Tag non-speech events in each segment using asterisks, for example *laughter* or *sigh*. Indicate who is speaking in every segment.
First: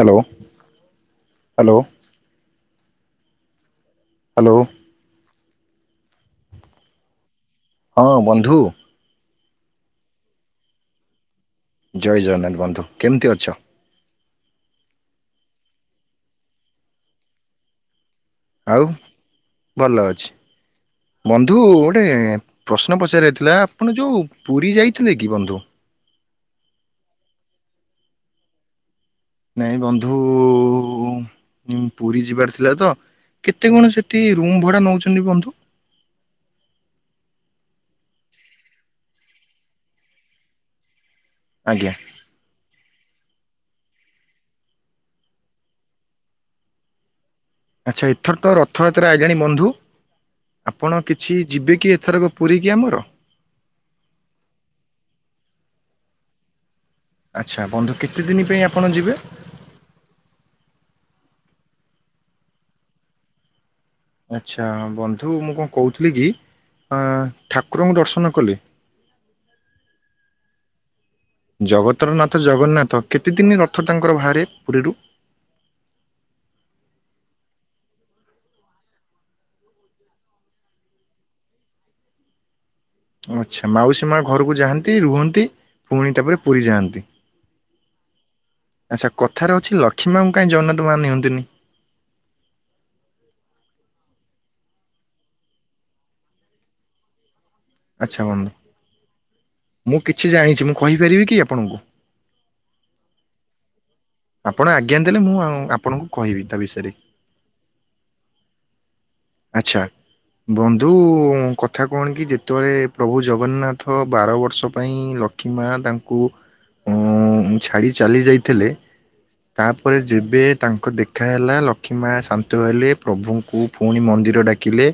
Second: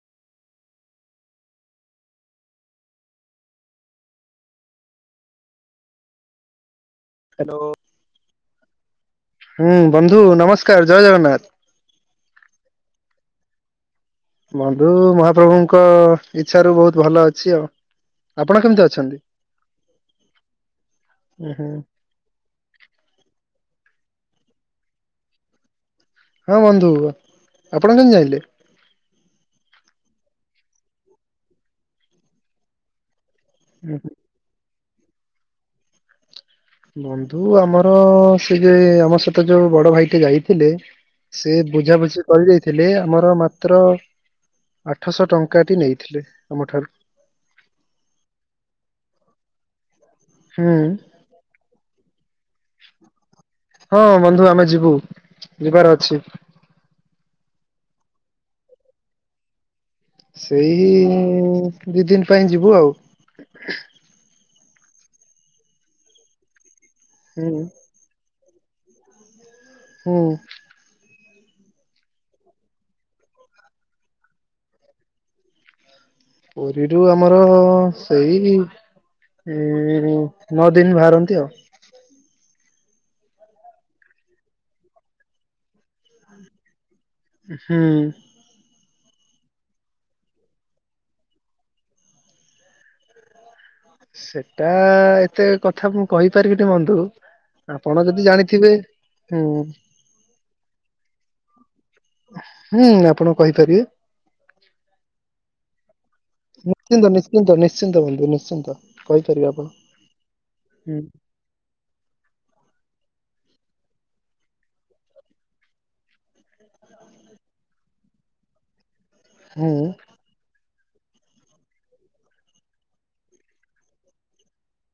Speaker 1: Hello- hello. Hello.
Speaker 2: Hello.
Speaker 1: ହଁ ବନ୍ଧୁ।
Speaker 2: ହୁଁ ବନ୍ଧୁ ନମସ୍କାର୍ ଜୟ ଜଗନ୍ନାଥ୍।
Speaker 1: ଜୟ ଜଗନ୍ନାଥ ବନ୍ଧୁ କେମିତି ଅଛ?
Speaker 2: ବନ୍ଧୁ ମହାପ୍ରଭୁଙ୍କ ଇଚ୍ଛାରୁ ବହୁତ୍ ଭଲ ଅଛି ଆଉ। ଆପଣ
Speaker 1: ଆଉ
Speaker 2: କେମିତି ଅଛନ୍ତି?
Speaker 1: ଭଲ ଅଛି
Speaker 2: ଉଁ
Speaker 1: ବନ୍ଧୁ
Speaker 2: ହୁଁ
Speaker 1: ଗୋ ଟେ ପ୍ରଶ୍ନ ପଚାରିବାଥିଲା ଆପଣ ଯଉ ପୁରୀ ଯାଇଥିଲେ କି ବନ୍ଧୁ?
Speaker 2: ହଁ ବନ୍ଧୁ ଆପଣ କେମିତି ଜାଇଁଲେ?
Speaker 1: ନାଇଁ ବନ୍ଧୁ ମୁଁ ପୁରୀ ଯିବାର ଥିଲା ତ କେତେ କଣ ସେଠି ରୁମ୍ ଭଡା ନଉଚନ୍ତି ବନ୍ଧୁ?
Speaker 2: ବନ୍ଧୁ ଆମର ସେ ଯେ ଆମ ସହିତ ଯଉ ବଡ ଭାଇଟି ଯାଇଥିଲେ ସେ
Speaker 1: ଆଜ୍ଞା
Speaker 2: ବୁଝାବୁଝି କରିଦେଇଥିଲେ ଆମର ମାତ୍ର ଆଠଶ ଟଙ୍କାଟି ନେଇଥିଲେ ଆମଠାରୁ।
Speaker 1: ଆଚ୍ଛା ଏଥର ତ ରଥଯାତ୍ରା ଆଇଲାଣି ବନ୍ଧୁ?
Speaker 2: ହୁଁ
Speaker 1: ଆପଣ କିଛି ଯିବେ କି ଏଥରକ ପୁରୀ କି ଆମର?
Speaker 2: ହଁ ବନ୍ଧୁ ଆମେ ଯିବୁ ଯିବାର ଅଛି।
Speaker 1: ଆଚ୍ଛା ବନ୍ଧୁ କେତେ ଦିନି ପାଇଁ ଆପଣ ଯିବେ?
Speaker 2: ସେଇ ଦି ଦିନ ପାଇଁ ଯିବୁ ଆଉ
Speaker 1: ଆଚ୍ଛା ବନ୍ଧୁ ମୁଁ କଣ କଉଥିଲି କି
Speaker 2: ହୁଁ।
Speaker 1: ଠାକୁରଙ୍କୁ ଦର୍ଶନ କଲି
Speaker 2: ହୁଁ।
Speaker 1: ଜଗତର ନାଥ ଜଗନ୍ନାଥ କେତେ ଦିନି ରଥ ତାଙ୍କର ବାହାରେ ପୁରୀରୁ?
Speaker 2: ପୁରୀରୁୁ ଆମର ସେଇ ଉ ନଅ ଦିନି ବାହାରନ୍ତି ଆଉ
Speaker 1: ଆଚ୍ଛା ମାଉସୀ ମାଁ ଘରକୁ ଯାଆନ୍ତି ରୁହନ୍ତି ପୁଣି ତାପରେ ପୁରୀ ଯାଆନ୍ତି।
Speaker 2: ହୁଁ।
Speaker 1: ଆଚ୍ଛା କଥାରେ ଅଛି ଲକ୍ଷ୍ମୀ ମା ଙ୍କୁ କାଇଁ ଜଗନ୍ନାଥ ମା ନିଅନ୍ତିନି?
Speaker 2: ସେଟା ଏତେ କଥା ମୁଁ କହିପାରିବିନି ବନ୍ଧୁ ଆପଣ
Speaker 1: ଆଚ୍ଛା
Speaker 2: ଯଦି
Speaker 1: ବନ୍ଧୁ
Speaker 2: ଜାଣିଥିବେ। ହୁଁ।
Speaker 1: ମୁଁ କିଛି ଜାଣିଛି ମୁଁ କହିପାରିବି କି ଆପଣଙ୍କୁ?
Speaker 2: ହୁଁ ଆପଣ କହିପାରିବେ।
Speaker 1: ଆପଣ ଆଜ୍ଞା ଦେଲେ ମୁଁ ଉଁ ଆପଣଙ୍କୁ କହିବି ତା ବିଷୟରେ।
Speaker 2: ନିଶ୍ଚିନ୍ତ ନିଶ୍ଚିନ୍ତ ନିଶ୍ଚିନ୍ତ ବନ୍ଧୁ ନିଶ୍ଚିନ୍ତ। କହିପାରିବେ ଆପଣ
Speaker 1: ଆଚ୍ଛା ବନ୍ଧୁ
Speaker 2: ହୁଁ
Speaker 1: କଥ୍ କଥା କଣ କି ଯେତେବେଳେ ପ୍ରଭୁ ଜଗନ୍ନାଥ ବାର ବର୍ଷ ପାଇଁ ଲକ୍ଷ୍ମୀ ମାଁ ତାଙ୍କୁ ଉଁ ଛାଡ଼ି ଚାଲି ଯାଇଥିଲେ।
Speaker 2: ହୁଁ।
Speaker 1: ତାପରେ ଯେବେ ତାଙ୍କ ଦେଖା ହେଲା ଲକ୍ଷ୍ମୀ ମାଁ ଶାନ୍ତ ହେଲେ ପ୍ରଭୁଙ୍କୁ ପୁଣି ମନ୍ଦିର ଡ଼ାକିଲେ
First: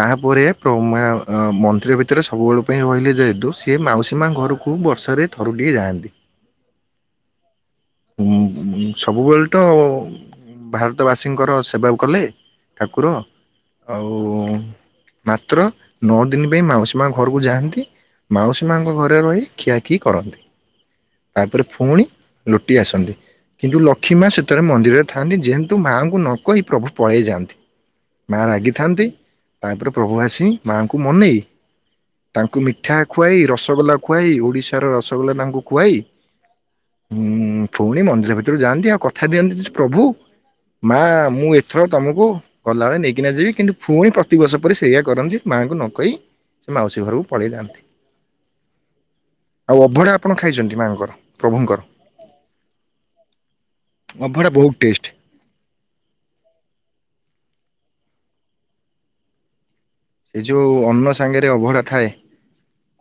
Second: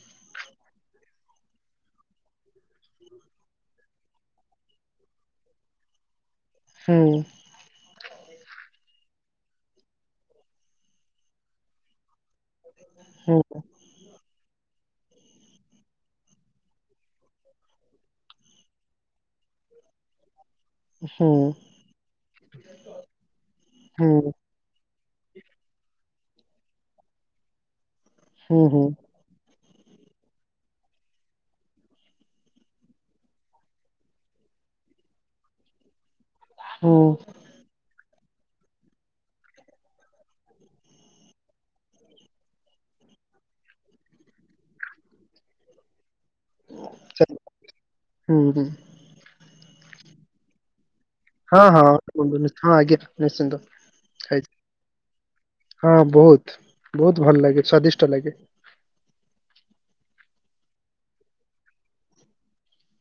Speaker 1: ତାହାପରେ ପ୍ର-ମାଁ ମନ୍ଦିର ଭିତରେ ସବୁବେଳେ ପାଇଁ ରହିଲେ ଯେହେତୁ ସିଏ ମାଉସୀ ମାଁ ଘରକୁ କୋଉ ବର୍ଷରେ ଥରୁଟିଏ ଯାଆନ୍ତି।
Speaker 2: ହୁଁ।
Speaker 1: ଉଁ ହୁଁ ସବୁବେଳେ ତ ଭାରତବାସୀଙ୍କର ସେବା କଲେ ଠାକୁର
Speaker 2: ହୁଁ
Speaker 1: ଆଉ ମାତ୍ର ନଅ ଦିନ ପାଇଁ ମାଉସୀ ମା ଘରକୁ ଯାଆନ୍ତି। ମାଉସୀ ମାଁଙ୍କ ଘରେ ରହି ଖିଆଖିଇ କରନ୍ତି।
Speaker 2: ହୁଁ
Speaker 1: ତାପରେ ଫୁଣି ଲୋଟି ଆସନ୍ତି କିନ୍ତୁ
Speaker 2: ହୁଁ
Speaker 1: ଲକ୍ଷ୍ମୀ ମା ସେ ଭିତରେ ମନ୍ଦିରରେ ଥାଆନ୍ତି ଯେହେ ମାଁ ଙ୍କୁ ନ କହି ପ୍ରଭୁ ପଳେଇ ଯାଆନ୍ତି। ମାଁ
Speaker 2: ହୁଁ
Speaker 1: ରାଗିଥାନ୍ତି ତାପରେ ପ୍ରଭୁ ଆସି ମାଆଙ୍କୁ ମନେଇ ତାଙ୍କୁ ମିଠା ଖୁଆଇ ରସଗୋଲା ଖୁଆଇ ଓଡ଼ିଶାର ରସଗୋଲା ତାଙ୍କୁ ଖୁଆଇ
Speaker 2: ହୁଁ।
Speaker 1: ଉଁ ପୁଣି ମନ୍ଦିର ଭିତରୁ୍ ଯାଆନ୍ତି, ଆଉ କଥା ଦିଅନ୍ତି ଯେ ପ୍ରଭୁ ମାଁ ମୁଁ ଏଥର ତମକୁ ଗଲାବେଳେ ନେଇକିନା ଯିବି କିନ୍ତୁ ପୁଣି ପ୍ରତିବର୍ଷ ପରି ସେଇଆ କରନ୍ତି, ମାଁଙ୍କୁ ନ କହି ସେ ମାଉସୀ ଘରକୁ ପଳେଇ ଯାଆନ୍ତି,
Speaker 2: ହୁଁ ହୁଁ
Speaker 1: ଆଉ ଅଭଡ଼ା ଆପଣ ଖାଇଛନ୍ତି ମାଆଙ୍କର?
Speaker 2: ହଁ
Speaker 1: ପ୍ରଭୁଙ୍କର
Speaker 2: ହଁ ବନ୍ଧୁ ନିଶ୍ ହଁ ଆଜ୍ଞା ନିଶ୍ଚିନ୍ତ
Speaker 1: ଅଭଢା
Speaker 2: ଖାଇଚ୍
Speaker 1: ବହୁତ ଟେଷ୍ଟ।
Speaker 2: ହଁ ବହୁତ ବହୁତ ଭଲ ଲାଗେ, ସ୍ଵାଦିଷ୍ଟ ଲାଗେ।
Speaker 1: ଏ ଯୋଉ ଅନ୍ନ ସାଙ୍ଗରେ ଅଭଡ଼ା ଥାଏ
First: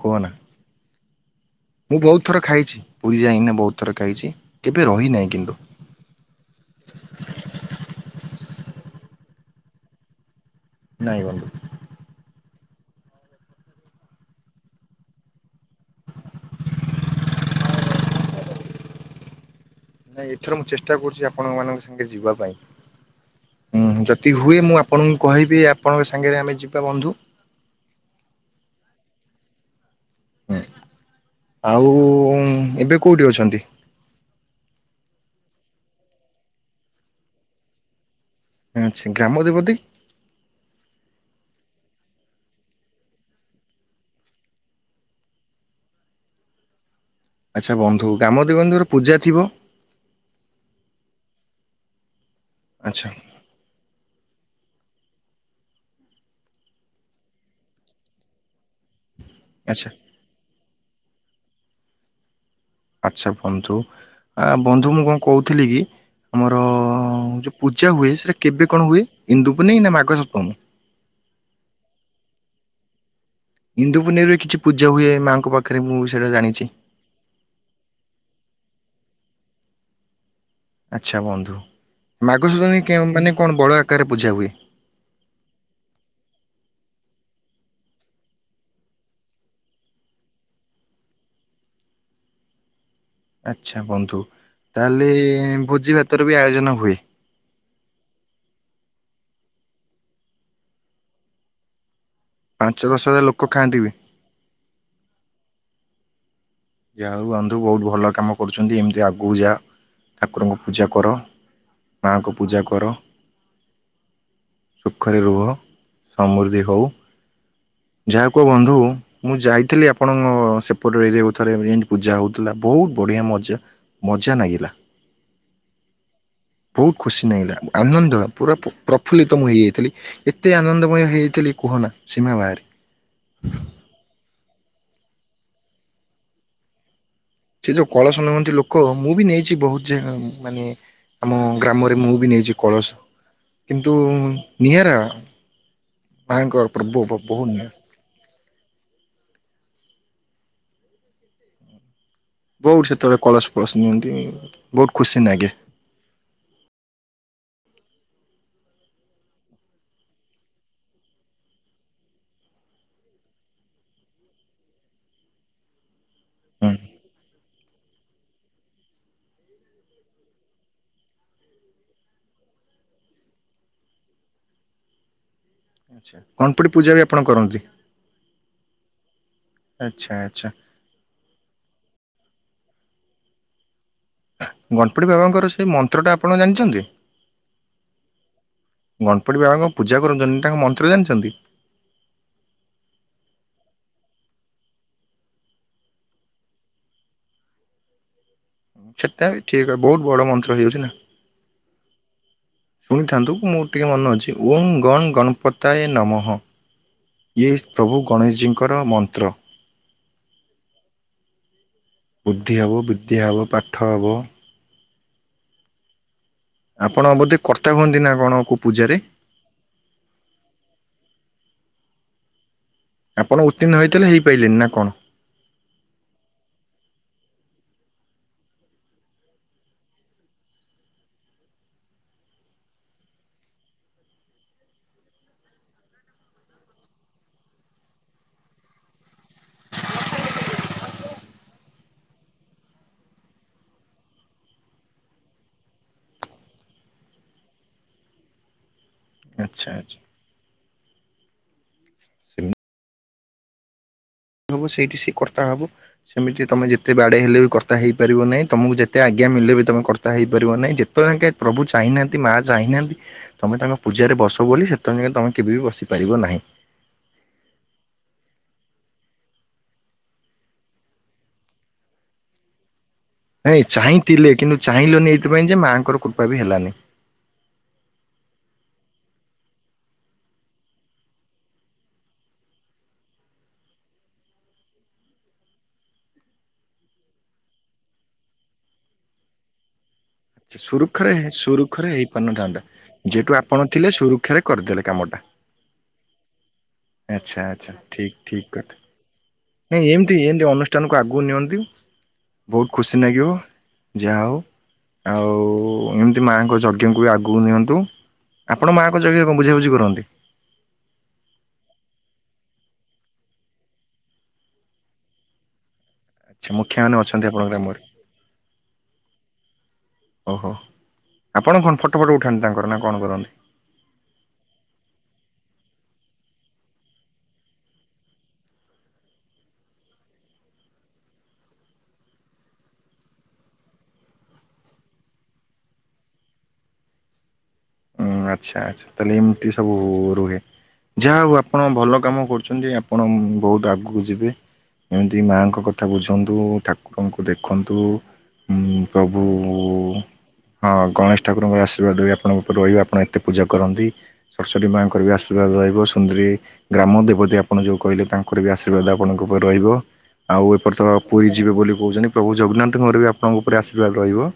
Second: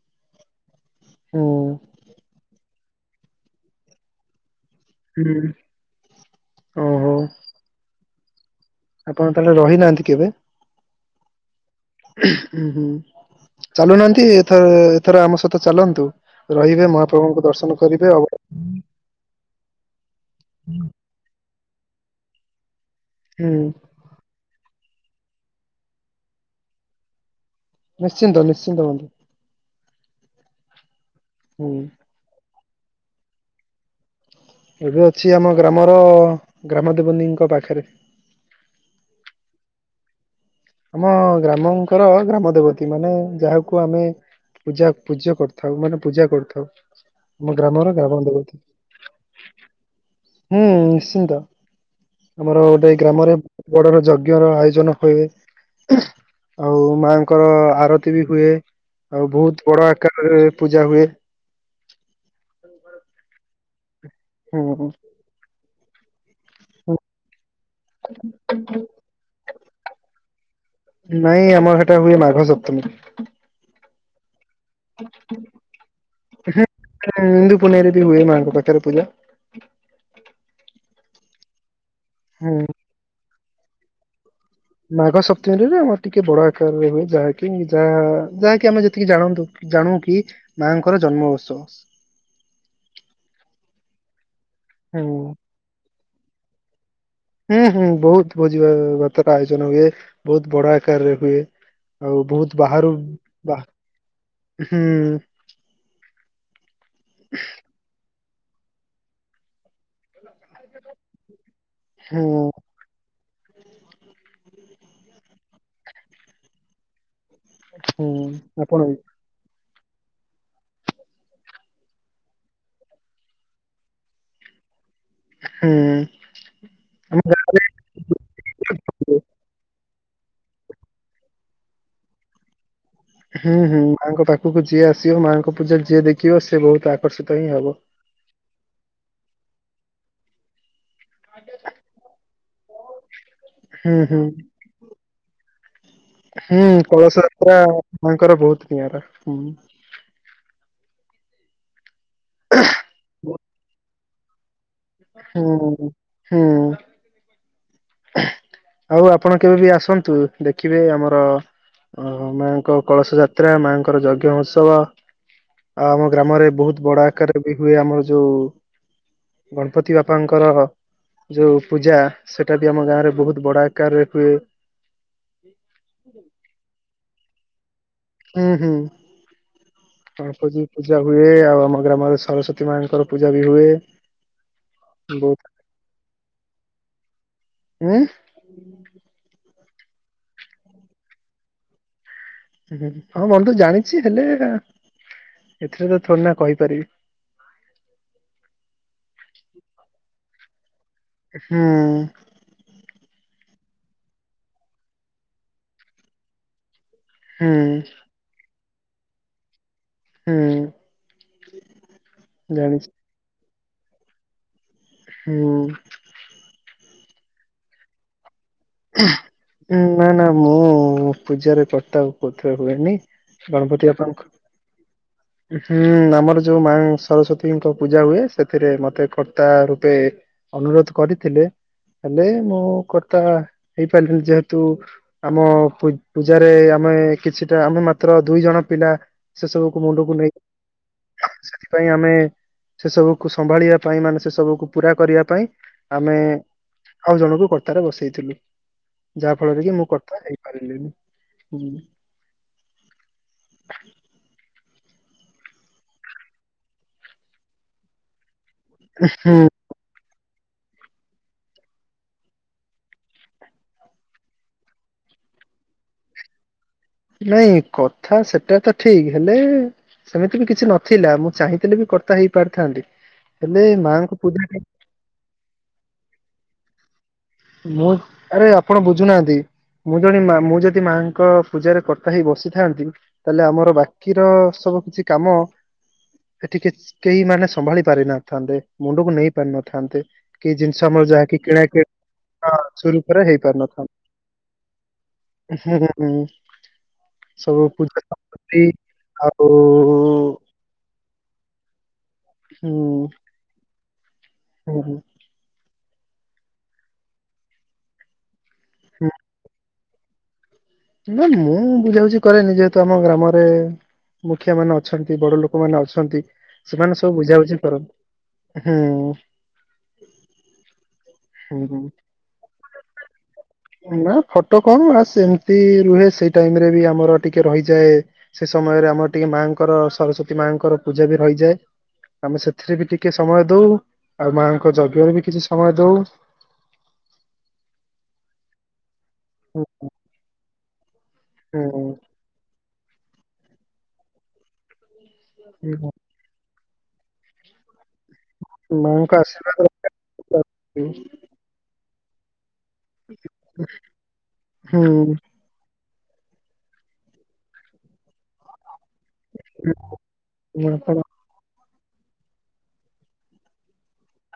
Speaker 1: କୁହନା।
Speaker 2: ହୁଁ
Speaker 1: ମୁଁ ବହୁତ ଥର ଖାଇଛି ପୁରୀ ଯାଇଁକିନି ବହୁତ ଥର ଖାଇଛି କେବେ ରହିନାହିଁ
Speaker 2: ହୁଁ
Speaker 1: କିନ୍ତୁ
Speaker 2: ଓହୋ ଆପଣ ତାହେଲେ ରହିନାହାନ୍ତି କେବେ?
Speaker 1: ନାଇଁ ବନ୍ଧୁ।
Speaker 2: ଉଁ ହୁଁ ଚାଲୁନାହାନ୍ତି ଏଥର ଏଥର ଆମ ସହିତ ଚାଲନ୍ତୁ। ରହିବେ ମହାପ୍ରଭୁଙ୍କୁ ଦର୍ଶନ କରିବେ ଆଉ।
Speaker 1: ଆପଣ ମାନଙ୍କ ସାଙ୍ଗେ ଯିବା ପାଇଁ।
Speaker 2: ହୁଁ।
Speaker 1: ଉଁ ଯଦି ହୁଏ ମୁଁ ଆପଣଙ୍କୁ କହିବି ଆପଣଙ୍କ ସାଙ୍ଗରେ ଆମେ ଯିବା ବନ୍ଧୁ।
Speaker 2: ନିଶ୍ଚିତ ନିଶ୍ଚିତ ବନ୍ଧୁ।
Speaker 1: ହଁ
Speaker 2: ହୁଁ।
Speaker 1: ଆଉ ଏବେ କୋଉଠି ଅଛନ୍ତି।
Speaker 2: ଏବେ ଅଛି ଆମ ଗ୍ରାମର ଗ୍ରାମ ଦେବନୀଙ୍କ ପାଖରେ।
Speaker 1: ଆଛା ଗ୍ରାମ ଦେବତି।
Speaker 2: ଆମ ଗ୍ରାମଙ୍କର ଗ୍ରାମ ଦେବତୀ ମାନେ ଯାହାକୁ ଆମେ। ପୂଜା ପୂଜା କରିଥାଉ ମାନେ ପୂଜା କରିଥାଉ। ଆମ
Speaker 1: ଆଚ୍ଛା
Speaker 2: ଗ୍ରାମର
Speaker 1: ବନ୍ଧୁ
Speaker 2: ଗ୍ରାମ ଦେବତୀ।
Speaker 1: ଗ୍ରାମଦେବୀଙ୍କର ପୂଜା ଥିବ।
Speaker 2: ହୁଁ ନିଶ୍ଚିନ୍ତ ଆମର ଗୋଟେ
Speaker 1: ଆଚ୍ଛା
Speaker 2: ଗ୍ରାମର। ବଡର ଯଜ୍ଞର ଆୟୋଜନ ହୁଏ। ଆଉ ମାଆଙ୍କର ଆରତି ବି ହୁଏ ଆଉ ବହୁତ ବଡ
Speaker 1: ଆଚ୍ଛା।
Speaker 2: ଆକାର *inaudible* ପୂଜା ହୁଏ।
Speaker 1: ଆଚ୍ଛା ବନ୍ଧୁ
Speaker 2: ହୁଁ
Speaker 1: ବନ୍ଧୁ
Speaker 2: ହୁଁ।
Speaker 1: ମୁଁ କଣ କହୁଥିଲି କି। ଆମର ଯୋଉ ପୂଜା ହୁଏ ସେଟା କେବେ କଣ ହୁଏ ଇନ୍ଦୁପୁନି ନା ମାଘ ସପ୍ତମୀ।
Speaker 2: ନାଇଁ ଆମର ହେଟା ହୁଏ ମାଘ ସପ୍ତମୀ।
Speaker 1: ଇନ୍ଦୁ ପୁନେଇରେ କିଛି ପୂଜା ହୁଏ ମାଆଙ୍କ ପାଖରେ ମୁଁ ସେଇଟା ଜାଣିଛି।
Speaker 2: ଇନ୍ଦୁ ପୁନେଇରେବି ହୁଏ ମାଆଙ୍କ ପାଖରେ ପୂଜା।
Speaker 1: ଆଚ୍ଛା ବନ୍ଧୁ
Speaker 2: ହୁଁ
Speaker 1: ମାଘ ସପ୍ତମୀ ମାନେ କଣ ବଡ଼ ଆକାରରେ ପୂଜା ହୁଏ।
Speaker 2: ମାଘ ସପ୍ତମୀରେ ଆମର ଟିକେ ବଡ ଆକାରରେ ହୁଏ ଯାହାକି ଯାହା ଯାହାକି ଆମେ ଯେତିକି ଜାଣନ୍ତୁ। ଜାଣୁ କି ମାଙ୍କର ଜନ୍ମ ଉତ୍ସବ।
Speaker 1: ଆଚ୍ଛା ବନ୍ଧୁ ତାହେଲେ
Speaker 2: ହୁଁ
Speaker 1: ଭୋଜି ଭାତର ବି ଆୟୋଜନ ହୁଏ।
Speaker 2: ହୁଁ ହୁଁ ବହୁତ ଭୋଜି ଭାତାର ଆୟୋଜନ ହୁଏ ବହୁତ ବଡ ଆକାରରେ ହୁଏ। ଆଉ ବହୁତ
Speaker 1: ପାଞ୍ଚ
Speaker 2: ବାହାରୁ
Speaker 1: ଦଶ ହଜାର ଲୋକ
Speaker 2: ବା
Speaker 1: ଖାଆନ୍ତି ବି।
Speaker 2: ହୁଁ।
Speaker 1: ଯାହା ହଉ ବନ୍ଧୁ ବହୁତ ଭଲ କାମ କରୁଛନ୍ତି ଏମିତି ଆଗକୁ ଯା ଠାକୁରଙ୍କୁ ପୂଜା କର ମାଙ୍କୁ
Speaker 2: ହୁଁ
Speaker 1: ପୂଜା କର। ସୁଖରେ ରୁହ ସମୃଦ୍ଧି ହଉ।
Speaker 2: ହୁଁ
Speaker 1: ଯାହା କୁହ ବନ୍ଧୁ
Speaker 2: ଆପଣ ବି
Speaker 1: ମୁଁ ଯାଇଥିଲି ଆପଣଙ୍କ ସେପଟେ ଯୋଉ ଥରେ ଏମିତି ପୂଜା ହେଉଥିଲା ବହୁତ ବଢ଼ିଆ ମଜା ମଜା ଲାଗିଲା।
Speaker 2: ହୁଁ।
Speaker 1: ବହୁତ
Speaker 2: ଆମ
Speaker 1: ଖୁସି ନାଗିଲା ଆନନ୍ଦ ପୁରା
Speaker 2: ଗାଁରେ
Speaker 1: ପ୍ରଫୁଲ୍ଲିତ ମୁଁ ହେଇଯାଇଥିଲି। ଏତେ ଆନନ୍ଦମୟ ହେଇଯାଇଥିଲି କୁହନା ସୀମା ବାହାରେ।
Speaker 2: ହୁଁ ହୁଁ ମାଆଙ୍କ ପାଖକୁ ଯିଏ ଆସିବ ମାଆଙ୍କ ପୂଜା ଯିଏ ଦେଖିବ ସେ ବହୁତ ଆକର୍ଷିତ ହିଁ ହବ।
Speaker 1: କଳସୀ ନିଅନ୍ତି ଲୋକ ମୁଁ ବି ନେଇଚି ବହୁତ ମାନେ ଆମ ଗ୍ରାମରେ ମୁଁ ବି ନେଇଚି। କଳସ କିନ୍ତୁ
Speaker 2: ହୁଁ ହୁଁ
Speaker 1: ନିଆରା।
Speaker 2: ହୁଁ
Speaker 1: ମାଙ୍କର ପ୍ରଭୁ
Speaker 2: କଳସ
Speaker 1: ବହୁ
Speaker 2: ଯାତ୍ରା
Speaker 1: ନିଆରା।
Speaker 2: ମାଙ୍କର ବହୁତ ନିଆଁରା ହୁଁ।
Speaker 1: ବହୁତ ସେତେବେଳେ କଳସ ଫଳସ ନିଅନ୍ତି। ବହୁତ ଖୁସି ଲାଗେ
Speaker 2: ହୁଁ ହୁଁ। ଆଉ ଆପଣ କେବେ ବି ଆସନ୍ତୁ ଦେଖିବେ ଆମର। ଓ ମାଆଙ୍କ କଳସ ଯାତ୍ରା ମାଆଙ୍କର ଯଜ୍ଞ ଉତ୍ସବ। ଆଉ ଆମ ଗ୍ରାମରେ
Speaker 1: ହୁଁ।
Speaker 2: ବୋହୁତ ବଡ ଆକାରରେ ବି ହୁଏ ଆମର ଯୋଉ ଗଣପତି ବାପାଙ୍କର ଯୋଉ ପୂଜା ସେଟା ବି ଆମ ଗାଁ ରେ ବୋହୁତ ବଡ଼ ଆକାରରେ ହୁଏ।
Speaker 1: ଆଛା କନପ୍ଟି ପୂଜା ବି ଆପଣ କରନ୍ତି।
Speaker 2: ହୁଁ ହୁଁ
Speaker 1: ଆଚ୍ଛା
Speaker 2: କଣ
Speaker 1: ଆଚ୍ଛା।
Speaker 2: କୋଉଚି। ପୂଜା ହୁଏ ଆଉ ଆମ ଗ୍ରାମରେ ସରସ୍ଵତୀ ମାଙ୍କର ପୂଜା ବି ହୁଏ।
Speaker 1: ଗଣପତି
Speaker 2: ବହୁତ
Speaker 1: ବାବାଙ୍କର ସେଇ ମନ୍ତ୍ରଟା ଆପଣ ଜାଣିଚନ୍ତି?
Speaker 2: ହୁଁ। ହୁଁ ନା।
Speaker 1: ଗଣପଟି ବାବାଙ୍କର ପୂଜା କରୁଚନ୍ତି ତାଙ୍କ ମନ୍ତ୍ର ଜାଣିଚନ୍ତି?
Speaker 2: ହୁଁ ହୁଁ ହଁ ବନ୍ଧୁ ଜାଣିଚି ହେଲେ ଏଥିରେ ତ ଥୋଡ଼ି ନା କହିପାରିବି।
Speaker 1: ସେଟା ବି ଠିକ୍ ବୋହୁତ ବଡ ମନ୍ତ୍ର ହେଇଯାଉଚି ନା।
Speaker 2: ହୁଁ।
Speaker 1: ଶୁଣିଥାନ୍ତୁ ମୁଁ ଟିକେ ମନେ ଅଉଛି ଓମ୍ ଗଣ ଗଣପତାଏ ନମଃ। ଇଏ
Speaker 2: ହୁଁ।
Speaker 1: ପ୍ରଭୁ ଗଣେଶଜୀଙ୍କର ମନ୍ତ୍ର।
Speaker 2: ହୁଁ।
Speaker 1: ବୁଦ୍ଧି ହେବ
Speaker 2: ଜାଣିଛି
Speaker 1: ବିଦ୍ୟା ହେବ ପାଠ ହେବ।
Speaker 2: ହୁଁ।
Speaker 1: ଆପଣ ବୋଧେ କର୍ତ୍ତା ହୁଅନ୍ତି ନା କଣ କୋଉ ପୂଜାରେ?
Speaker 2: ନା ନା ମୁଁ ପୂଜାରେ କରତା କୋଉ ଥିରେ ହୁଏନି।
Speaker 1: ଆପଣ ଉତ୍ତୀଣ୍ଣ
Speaker 2: ଗଣପତି
Speaker 1: ହେଇଥିଲେ ହେଇ
Speaker 2: ବାପାଙ୍କୁ
Speaker 1: ପାଇାରଲେନି ନା କଣ?
Speaker 2: ହୁଁ ଆମର ଯୋଉ ମା ସରସ୍ଵତୀଙ୍କ ପୂଜା ହୁଏ ସେଥିରେ ମତେ କର୍ତ୍ତା ରୂପେ ଅନୁରୋଧ କରିଥିଲେ ହେଲେ ମୁଁ କର୍ତ୍ତା ହେଇପାରିଲିନି ଯେହେତୁ ଆମ ପୂଜାରେ ଆମେ କିଛିଟା ଆମେ ମାତ୍ର ଦୁଇ ଜଣ ପିଲା ସେ ସବୁକୁ ମୁଣ୍ଡକୁ ନେଇ ସେଥିପାଇଁ ଆମେ ସେ ସବୁକୁ ସମ୍ଭାଳିବା ପାଇଁ ମାନେ ସେ ସବୁକୁ ପୁରା କରିବା ପାଇଁ ଆମେ ଆଉ ଜଣଙ୍କୁ କର୍ତ୍ତାରେ ବସେଇଥିଲୁ ଯାହା ଫଳରେ
Speaker 1: ଆଚ୍ଛା
Speaker 2: କି ମୁଁ
Speaker 1: ଆଚ୍ଛା
Speaker 2: କର୍ତ୍ତା ହେଇପାରିଲିନି ହୁଁ।
Speaker 1: ହୋବୁ ସେଇଠି ସେ କର୍ତ୍ତା ହୋବୁ ସେମିତି ତମେ ଯେତେ ବାଡେଇ ହେଲେ ବି କର୍ତ୍ତା ହେଇପାରିବ ନାହିଁ। ତମକୁ ଯେତେ ଆଜ୍ଞା
Speaker 2: ହୁଁ
Speaker 1: ମିଳିଲେବି ତମେ କର୍ତ୍ତା ହେଇପାରିବ ନାହିଁ ଯେତେବେଳେ ଯାଙ୍କେ ପ୍ରଭୁ ଚାହିଁହାନ୍ତି ମା ଚାହିଁନାହାନ୍ତି। ତମେ ତାଙ୍କ ପୂଜାରେ ବସ ବୋଲି ସେ ବେଳେ ଯାଙ୍କ ତମେ କେବେ ବି ବସି ପାରିବ ନାହିଁ।
Speaker 2: ନାଇଁ କଥା ସେଟା ତ ଠିକ୍ ହେଲେ ସେମିତି ବି କିଛି ନଥିଲା ମୁଁ ଚାହିଁଥିଲେ ବି କର୍ତ୍ତା ହେଇ ପାରିଥାନ୍ତି।
Speaker 1: ନାଇଁ
Speaker 2: ହେଲେ ମାଙ୍କ
Speaker 1: ଚାହିଁଥିଲେ
Speaker 2: ପୂଜା
Speaker 1: କିନ୍ତୁ
Speaker 2: ଟା-
Speaker 1: ଚାହିଁଲନି ଏଇଥିପାଇଁ ଯେ ମାଆଙ୍କର କୃପା ବି ହେଲାନି।
Speaker 2: ମୁଁ ଆରେ ଆପଣ ବୁଝୁନାହାନ୍ତି। ମୁଁ ଜଣେ ମା ମୁଁ ଯଦି ମାଙ୍କ ପୂଜାରେ କର୍ତ୍ତା ହେଇକି ବସିଥାନ୍ତି ତାହେଲେ ଆମର ବାକି ର ସବୁ କିଛି କାମ ଏଠିକିଚି କେହି ମାନେ ସମ୍ଭାଳି ପାରିିନଥାନ୍ତେ ମୁଣ୍ଡକୁ ନେଇ ପାରିନଥାନ୍ତେ। କି ଜିନିଷ ଆମର ଯାକି କିଣା କିଣି ହଁ
Speaker 1: ପାରିନଥାନ୍ତା
Speaker 2: ସୁରୁଖୁରୁରେ
Speaker 1: ଯେହେତୁ ଆପଣ
Speaker 2: ହେଇପାରିନଥାନ୍ତା।
Speaker 1: ଥିଲେ ସରୁକ୍ଷରେ କରିଦେଲେ କାମଟା।
Speaker 2: ହୁଁ ହଁ ହୁଁ।
Speaker 1: ଆଛା
Speaker 2: ସବୁ
Speaker 1: ଆଛା
Speaker 2: ପୂଜା
Speaker 1: ଠିକ୍ ଠିକ୍
Speaker 2: ସାମଗ୍ରୀ
Speaker 1: କଥା
Speaker 2: ଆଉ
Speaker 1: ନାଇଁ ଏମିତି ଏମିତି ଅନ ଷ୍ଟାନକୁ ଆଗକୁ ନିଅନ୍ତି ବୋହୁତ ଖୁସି ଲାଗିବ ଯାହା ହୋଉ।
Speaker 2: ହୁଁ ହୁଁ।
Speaker 1: ଆଉ ଏମିତି ମାଆଙ୍କ ଯଜ୍ଞଙ୍କୁ ବି ଆଗକୁ ନିଅନ୍ତୁ। ଆପଣ ମାଆଙ୍କ
Speaker 2: ହୁଁ
Speaker 1: ଯଜ୍ଞା କଣ ବୁଝା ବୁଝି କରନ୍ତି?
Speaker 2: ନା ମୁଁ ବୁଝାବୁଝି କରେ ନି ଯେହେତୁ ଆମ ଗ୍ରାମରେ ମୁଖିଆ ମାନେ ଅଛନ୍ତି ବଡ ଲୋକମାନୋନ ଅଛନ୍ତି
Speaker 1: ଆଚ୍ଛା ମୁଖିଆ ମାନେ
Speaker 2: ସେମାନେ ସବୁ
Speaker 1: ଅଛନ୍ତି ଆପଣଙ୍କ
Speaker 2: ବୁଝାବୁଝି
Speaker 1: ଗ୍ରାମରେ
Speaker 2: କରନ୍ତି। ହଁ।
Speaker 1: ଓହୋ
Speaker 2: ହୁଁ
Speaker 1: ଆପଣ କଣ ଫଟୋ
Speaker 2: ହୁଁ
Speaker 1: ଫଟୋ ଉଠାନ୍ତି ତାଙ୍କର ନା କଣ କରନ୍ତି?
Speaker 2: ନା ଫଟ କଣ ବାସ ଏମିତି ରୁହେ ସେଇ ଟାଇମ ରେ ବି ଆମର ଟିକେ ରହିଯାଏ ସେ ସମୟରେ ଆମର ଟିକେ ମାଙ୍କର ସରସ୍ଵତୀ ମାଙ୍କର ପୂଜା ବି ରହିଯାଏ। ଆମେ ସେଥିରେ ବି ଟିକେ ସମୟ ଦୋଉ, ଆଉ ମାଆଙ୍କ ଯଜ୍ଞରେ ବି କିଛି ସମୟ ଦୋଉ।
Speaker 1: ହ ଆଚ୍ଛା ଆଛା ତାହେଲେ ଏମିତି
Speaker 2: ହୁଁ
Speaker 1: ସବୁ ରୁହେ ଯାହା ହଉ
Speaker 2: ହୁଁ
Speaker 1: ଆପଣ ଭଲ କାମ କରୁଛନ୍ତି। ଆପଣ ବହୁତ ଆଗକୁ ଯିବେ ଯେମିତି ମାଆଙ୍କ କଥା
Speaker 2: ହୁଁ।
Speaker 1: ବୁଝ ଦେଖନ୍ତୁ
Speaker 2: ମାଙ୍କ
Speaker 1: ପ୍ରଭୁ
Speaker 2: ଆଶୀର୍ବାଦ
Speaker 1: ହଁ
Speaker 2: ରଖିଥାଉ।
Speaker 1: ଗଣେଶ ଠାକୁରଙ୍କର ଆଶୀର୍ବାଦ ବି ଆପଣଙ୍କ ଉପରେ ରହିବ ଆପଣ ଏତେ ପୂଜା କରନ୍ତି, ସରସ୍ଵତୀ ମାଙ୍କର
Speaker 2: ହୁଁ
Speaker 1: ବି ଆ ରହିବ ସୁନ୍ଦରୀ ଗ୍ରାମ ଦେବତୀ ଆପଣ ଯୋଉ କହିଲେ ତାଙ୍କର ବି ଆସ ଅସର୍ବାଦ ଆପଣଙ୍କ ଉପରେ ରହିବ ଆଉ
Speaker 2: ହୁଁ, ଆପଣ
Speaker 1: ଏପର୍ଯ୍ୟ ପୁରୀ ଯିବେ ବୋଲି କହୁଛନ୍ତି ପ୍ରଭୁ ଜଗନ୍ନାଥଙ୍କ ଘର ବି ଆପଣଙ୍କ ଉପରେ ଆଶୀର୍ବାଦ ରହିବ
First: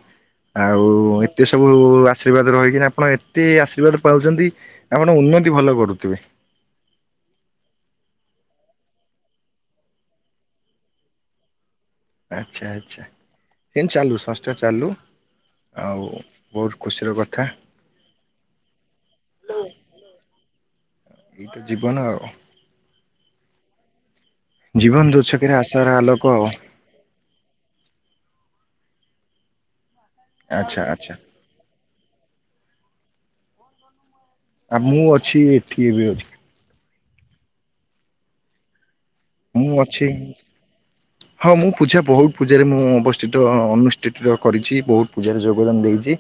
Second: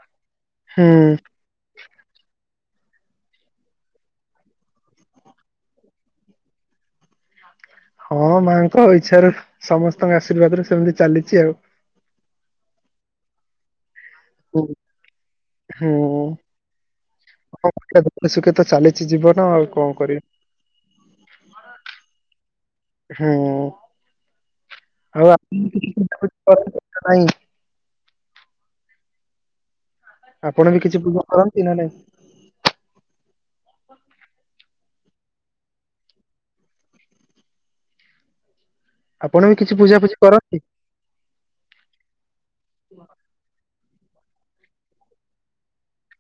Speaker 1: ଆଉ
Speaker 2: ହୁଁ
Speaker 1: ଏତେ ସବୁ ଆଶୀର୍ବାଦ ରହିକିନା ଆପଣ ଏତେ ଆଶୀର୍ବାଦ ପାଉଛନ୍ତି ଆପଣ ଉନ୍ନତି ଭଲ କରୁଥିବେ।
Speaker 2: ହଁ ମାଆଙ୍କ ଆଉ ଇଚ୍ଛାାରୁ ସମସ୍ତଙ୍କ ଆଶୀର୍ବାଦରୁ ସେମିତି ଚାଲିଛି ଆଉ।
Speaker 1: ଆଚ୍ଛା ଆଚ୍ଛା ସେନ୍ ଚାଲୁ ସଂସ୍ଥା
Speaker 2: ହୁଁ
Speaker 1: ଚାଲୁ।
Speaker 2: ହୁଁ
Speaker 1: ଆଉ ବହୁତ ଖୁସିର କଥା
Speaker 2: ଦେଖ ସୁଖେ ତ ଚାଲିଛି ଯିବ ନା ଆଉ କଣ କରିବି?
Speaker 1: ଏଇଟ ଜୀବନ ଆ
Speaker 2: ହୁଁ
Speaker 1: ଜୀବନ
Speaker 2: ଆଉ
Speaker 1: ଦୁର୍ଛକରେ ଆଶାର ଆଲୋକ
Speaker 2: *unintelligible* ଆପଣ
Speaker 1: ଆଚ୍ଛା
Speaker 2: ବି କିଛି
Speaker 1: ଆଚ୍ଛା।
Speaker 2: ପୂଜା କରନ୍ତି ନ ନାଇଁ?
Speaker 1: ଆଉ ମୁଁ ଅଛି ଏଠି ଏବେ ଅଛି।
Speaker 2: ଆପଣ ବି
Speaker 1: ମୁଁ
Speaker 2: କିଛି ପୂଜା
Speaker 1: ଅଛି
Speaker 2: ଫୁଜି କରନ୍ତି
Speaker 1: ହଁ ମୁଁ ପୂଜା ବହୁତ ପୂଜାରେ ମୁଁ ଅବସ୍ଥିତ ଅନୁଷ୍ଠିତ କରିଛି ବହୁତ ପୂଜାରେ ଯୋଗଦାନ ଦେଇଛି।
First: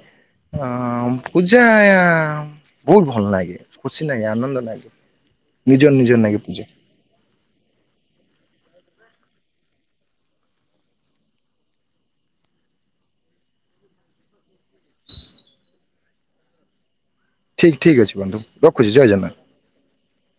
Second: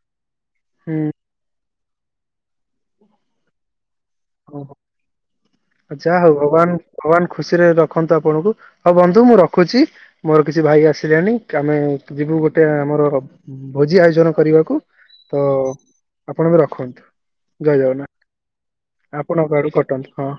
Speaker 1: ହଁ।
Speaker 2: ହୁଁ
Speaker 1: ଅ ପୂଜା ଆା ବହୁତ ଭଲ ଲାଗେ ଖୁସି ଲାଗେ ଆନନ୍ଦ
Speaker 2: ଓହୋ
Speaker 1: ଲାଗେ। ନିଜ ନିଜ
Speaker 2: ଯାହା ହଉ
Speaker 1: ଲାଗେ ପୂଜା
Speaker 2: ଭଗବାନ ଭଗବାନ ଖୁସିରେ ରଖନ୍ତୁ ଆପଣଙ୍କୁ ହଉ ବନ୍ଧୁ ମୁଁ ରଖୁଛି। ମୋର କିଛି ଭାଇ ଆସିଲାଣି ଆମେ ଯିବୁ ଗୋଟେ ଆମର ଭୋଜି ଆୟୋଜନ କରିବାକୁ ତ ଆପଣ ବି ରଖ
Speaker 1: ଠିକ ଠିକ
Speaker 2: ଜଯାଉନା
Speaker 1: ଅଛି ବନ୍ଧୁ ରଖୁଛି ଜୟ ଜଗନ୍ନାଥ।
Speaker 2: ଆପଣଙ୍କ ଆଡୁ କଟାନ୍ତୁ ହଁ।